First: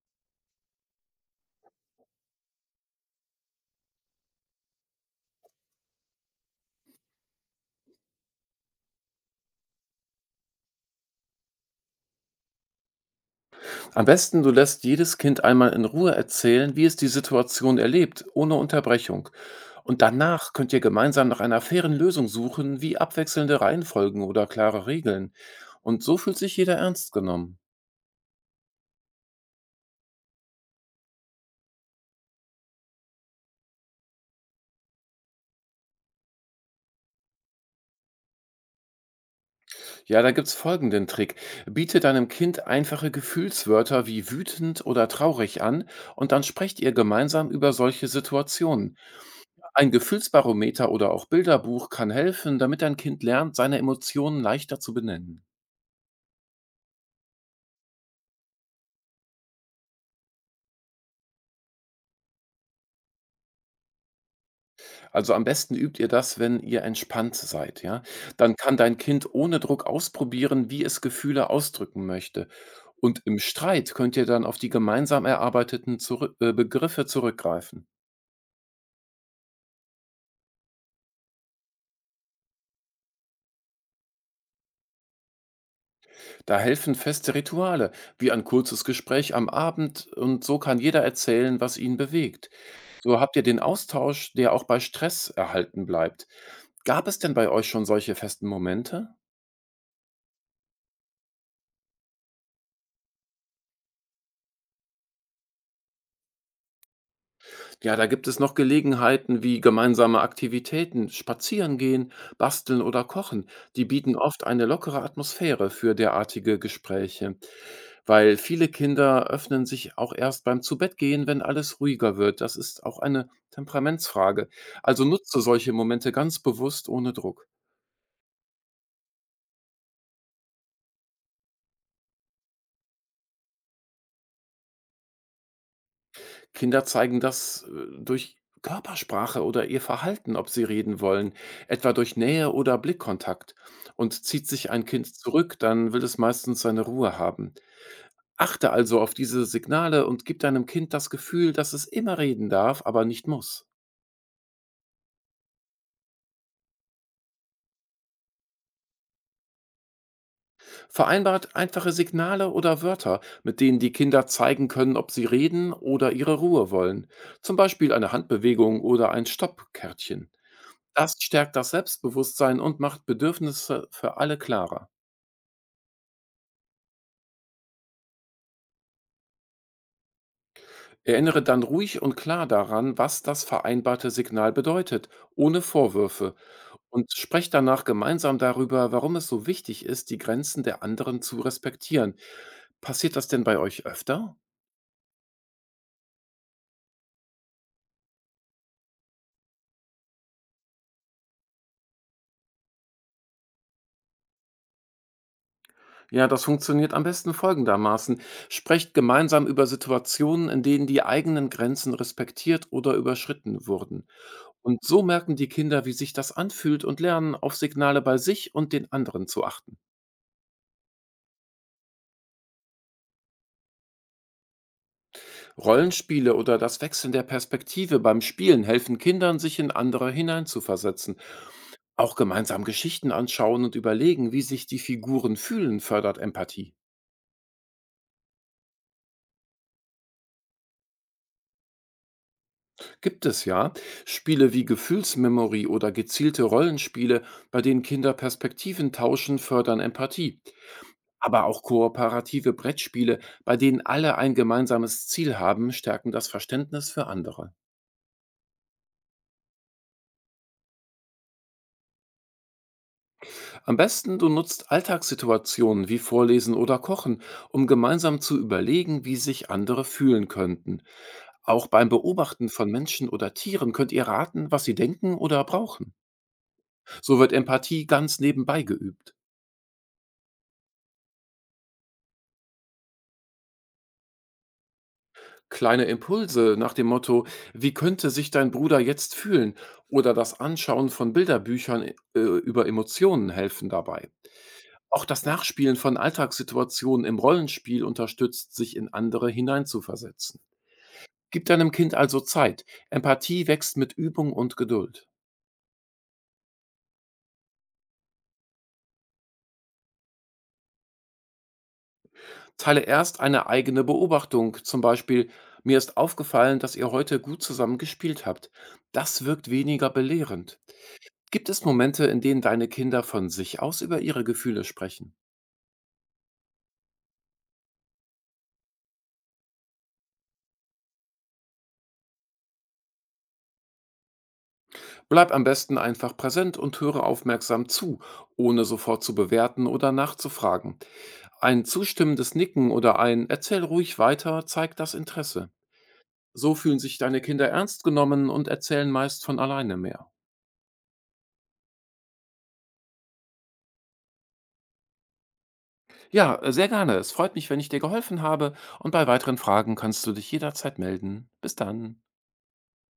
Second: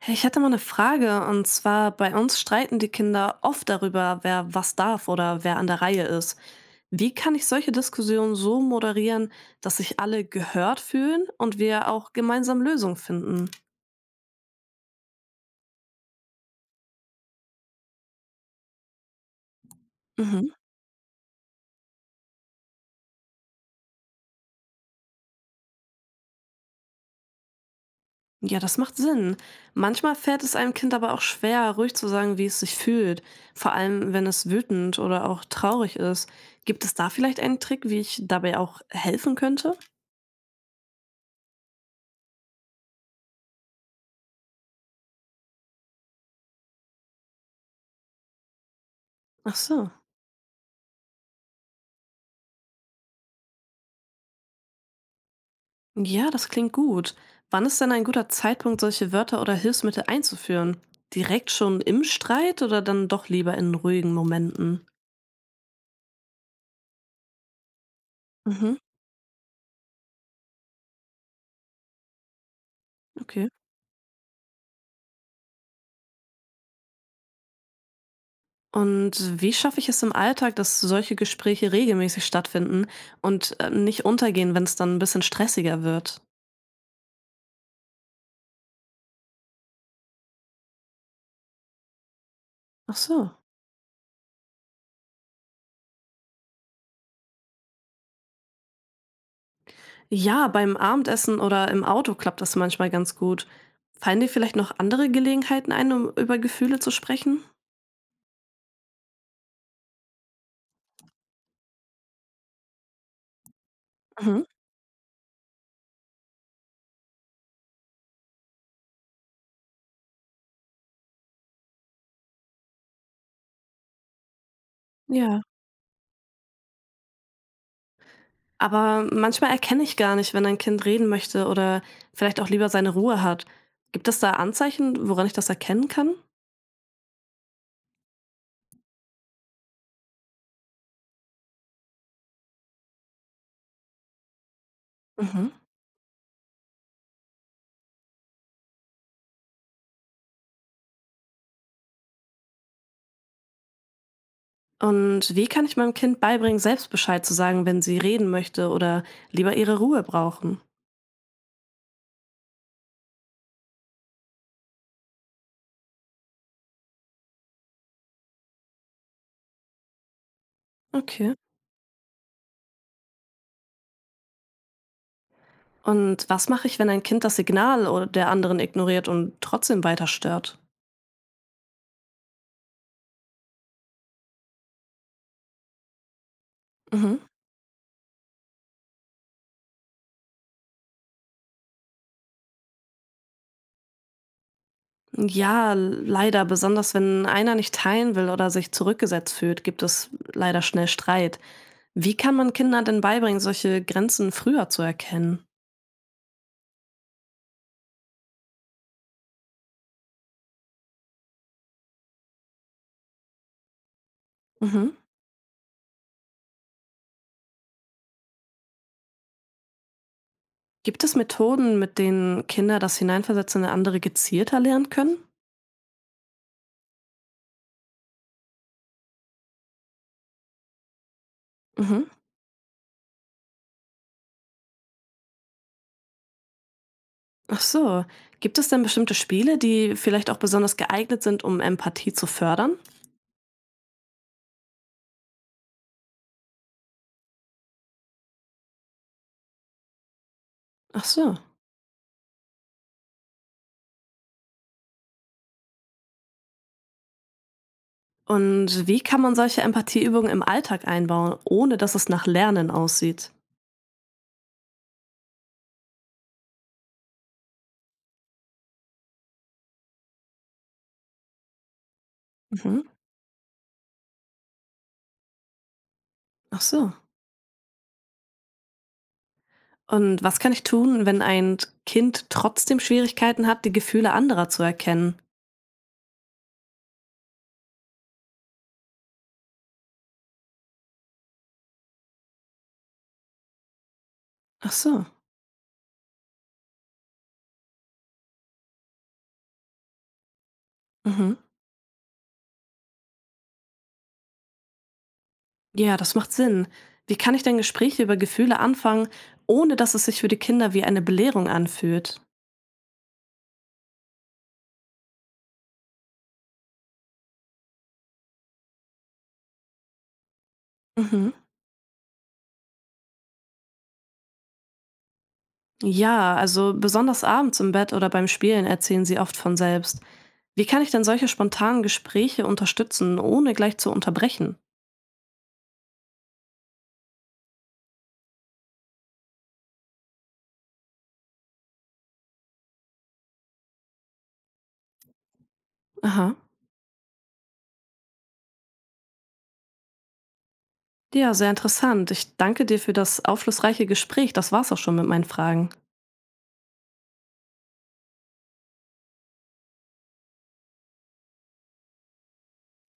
Hey, ich hätte mal eine Frage. Und zwar, bei uns streiten die Kinder oft darüber, wer was darf oder wer an der Reihe ist. Wie kann ich solche Diskussionen so moderieren, dass sich alle gehört fühlen und wir auch gemeinsam Lösungen finden? Am besten, du lässt jedes Kind einmal in Ruhe erzählen, wie es die Situation erlebt, ohne Unterbrechung. Und Mhm. danach könnt ihr gemeinsam nach einer fairen Lösung suchen, wie abwechselnde Reihenfolgen oder klare Regeln. Und so fühlt sich jeder ernst genommen. Ja, das macht Sinn. Manchmal fällt es einem Kind aber auch schwer, ruhig zu sagen, wie es sich fühlt. Vor allem, wenn es wütend oder auch traurig ist. Gibt es da vielleicht einen Trick, wie ich dabei auch helfen könnte? Ja, da gibt's folgenden Trick. Biete deinem Kind einfache Gefühlswörter wie wütend oder traurig an und dann sprecht ihr gemeinsam über solche Situationen. Ach Ein so. Gefühlsbarometer oder auch Bilderbuch kann helfen, damit dein Kind lernt, seine Emotionen leichter zu benennen. Ja, das klingt gut. Wann ist denn ein guter Zeitpunkt, solche Wörter oder Hilfsmittel einzuführen? Direkt schon im Streit oder dann doch lieber in ruhigen Momenten? Also am besten übt ihr das, wenn ihr entspannt seid, ja? Dann kann Mhm, dein Kind ohne Druck ausprobieren, wie es Gefühle ausdrücken möchte. Und im okay. Streit könnt ihr dann auf die gemeinsam erarbeiteten zurück Begriffe zurückgreifen. Und wie schaffe ich es im Alltag, dass solche Gespräche regelmäßig stattfinden und nicht untergehen, wenn es dann ein bisschen stressiger wird? Da helfen feste Rituale, wie ein kurzes Gespräch am Abend, und so kann jeder erzählen, was ihn bewegt. Ach So so. habt ihr den Austausch, der auch bei Stress erhalten bleibt. Gab es denn bei euch schon solche festen Momente? Ja, beim Abendessen oder im Auto klappt das manchmal ganz gut. Fallen dir vielleicht noch andere Gelegenheiten ein, um über Gefühle zu sprechen? Ja, da gibt es noch Gelegenheiten wie gemeinsame Aktivitäten, Spazierengehen, Basteln oder Kochen. Die bieten oft Mhm. eine lockere Atmosphäre für derartige Gespräche, weil viele Kinder öffnen sich auch erst beim Zubettgehen, wenn alles ruhiger wird. Das ist auch eine Temperamentsfrage. Also nutze Ja. solche Momente ganz bewusst ohne Druck. Aber manchmal erkenne ich gar nicht, wenn ein Kind reden möchte oder vielleicht auch lieber seine Ruhe hat. Gibt es da Anzeichen, woran ich das erkennen kann? Kinder zeigen das durch Körpersprache oder ihr Verhalten, ob sie reden wollen, etwa durch Nähe oder Blickkontakt. Und zieht sich ein Kind Mhm. zurück, dann will es meistens seine Ruhe haben. Achte also auf diese Signale und gib deinem Kind das Gefühl, dass es immer reden darf, aber nicht muss. Und wie kann ich meinem Kind beibringen, selbst Bescheid zu sagen, wenn sie reden möchte oder lieber ihre Ruhe brauchen? Vereinbart einfache Signale oder Wörter, mit denen die Kinder zeigen können, ob sie reden oder ihre Ruhe wollen. Zum Beispiel eine Handbewegung oder ein Stoppkärtchen. Das Okay. stärkt das Selbstbewusstsein und macht Bedürfnisse für alle klarer. Und was mache ich, wenn ein Kind das Signal oder der anderen ignoriert und trotzdem weiter stört? Erinnere dann ruhig und klar daran, was das vereinbarte Signal bedeutet, ohne Vorwürfe. Und Mhm. sprecht danach gemeinsam darüber, warum es so wichtig ist, die Grenzen der anderen zu respektieren. Passiert das denn bei euch öfter? Ja, leider, besonders wenn einer nicht teilen will oder sich zurückgesetzt fühlt, gibt es leider schnell Streit. Wie kann man Kindern denn beibringen, solche Grenzen früher zu erkennen? Ja, das funktioniert am besten folgendermaßen. Sprecht gemeinsam über Situationen, in denen die eigenen Grenzen respektiert oder überschritten wurden. Und Mhm. so merken die Kinder, wie sich das anfühlt und lernen, auf Signale bei sich und den anderen zu achten. Gibt es Methoden, mit denen Kinder das Hineinversetzen in andere gezielter lernen können? Rollenspiele oder das Wechseln der Perspektive beim Spielen helfen Kindern, sich in andere hineinzuversetzen. Mhm. Auch gemeinsam Geschichten anschauen und überlegen, wie sich die Figuren fühlen, fördert Empathie. Ach so. Gibt es denn bestimmte Spiele, die vielleicht auch besonders geeignet sind, um Empathie zu fördern? Gibt es ja Spiele wie Gefühlsmemory oder gezielte Rollenspiele, bei denen Kinder Perspektiven tauschen, fördern Empathie. Ach so. Aber auch kooperative Brettspiele, bei denen alle ein gemeinsames Ziel haben, stärken das Verständnis für andere. Und wie kann man solche Empathieübungen im Alltag einbauen, ohne dass es nach Lernen aussieht? Am besten du nutzt Alltagssituationen wie Vorlesen oder Kochen, um gemeinsam zu überlegen, wie sich andere fühlen könnten. Auch beim Beobachten von Mhm. Menschen oder Tieren könnt ihr raten, was sie denken oder brauchen. Ach so. So wird Empathie ganz nebenbei geübt. Und was kann ich tun, wenn ein Kind trotzdem Schwierigkeiten hat, die Gefühle anderer zu erkennen? Kleine Impulse nach dem Motto: „Wie könnte sich dein Bruder jetzt fühlen?“ oder das Anschauen von Bilderbüchern über Emotionen helfen dabei. Ach so. Auch das Nachspielen von Alltagssituationen im Rollenspiel unterstützt, sich in andere hineinzuversetzen. Mhm. Gib deinem Kind also Zeit. Empathie wächst mit Übung und Geduld. Ja, das macht Sinn. Wie kann ich denn Gespräche über Gefühle anfangen, ohne dass es sich für die Kinder wie eine Belehrung anfühlt? Teile erst eine eigene Beobachtung, zum Beispiel: „Mir ist aufgefallen, dass ihr heute gut zusammen gespielt habt.“ Das wirkt weniger belehrend. Mhm. Gibt es Momente, in denen deine Kinder von sich aus über ihre Gefühle sprechen? Ja, also besonders abends im Bett oder beim Spielen erzählen sie oft von selbst. Wie kann ich denn solche spontanen Gespräche unterstützen, ohne gleich zu unterbrechen? Bleib am besten einfach präsent und höre aufmerksam zu, ohne sofort zu bewerten oder nachzufragen. Ein zustimmendes Nicken oder ein Erzähl ruhig weiter zeigt das Interesse. Aha. So fühlen sich deine Kinder ernst genommen und erzählen meist von alleine mehr. Ja, sehr interessant. Ich danke dir für das aufschlussreiche Gespräch. Das war's auch schon mit meinen Fragen. Ja, sehr gerne. Es freut mich, wenn ich dir geholfen habe und bei weiteren Fragen kannst du dich jederzeit melden. Bis dann.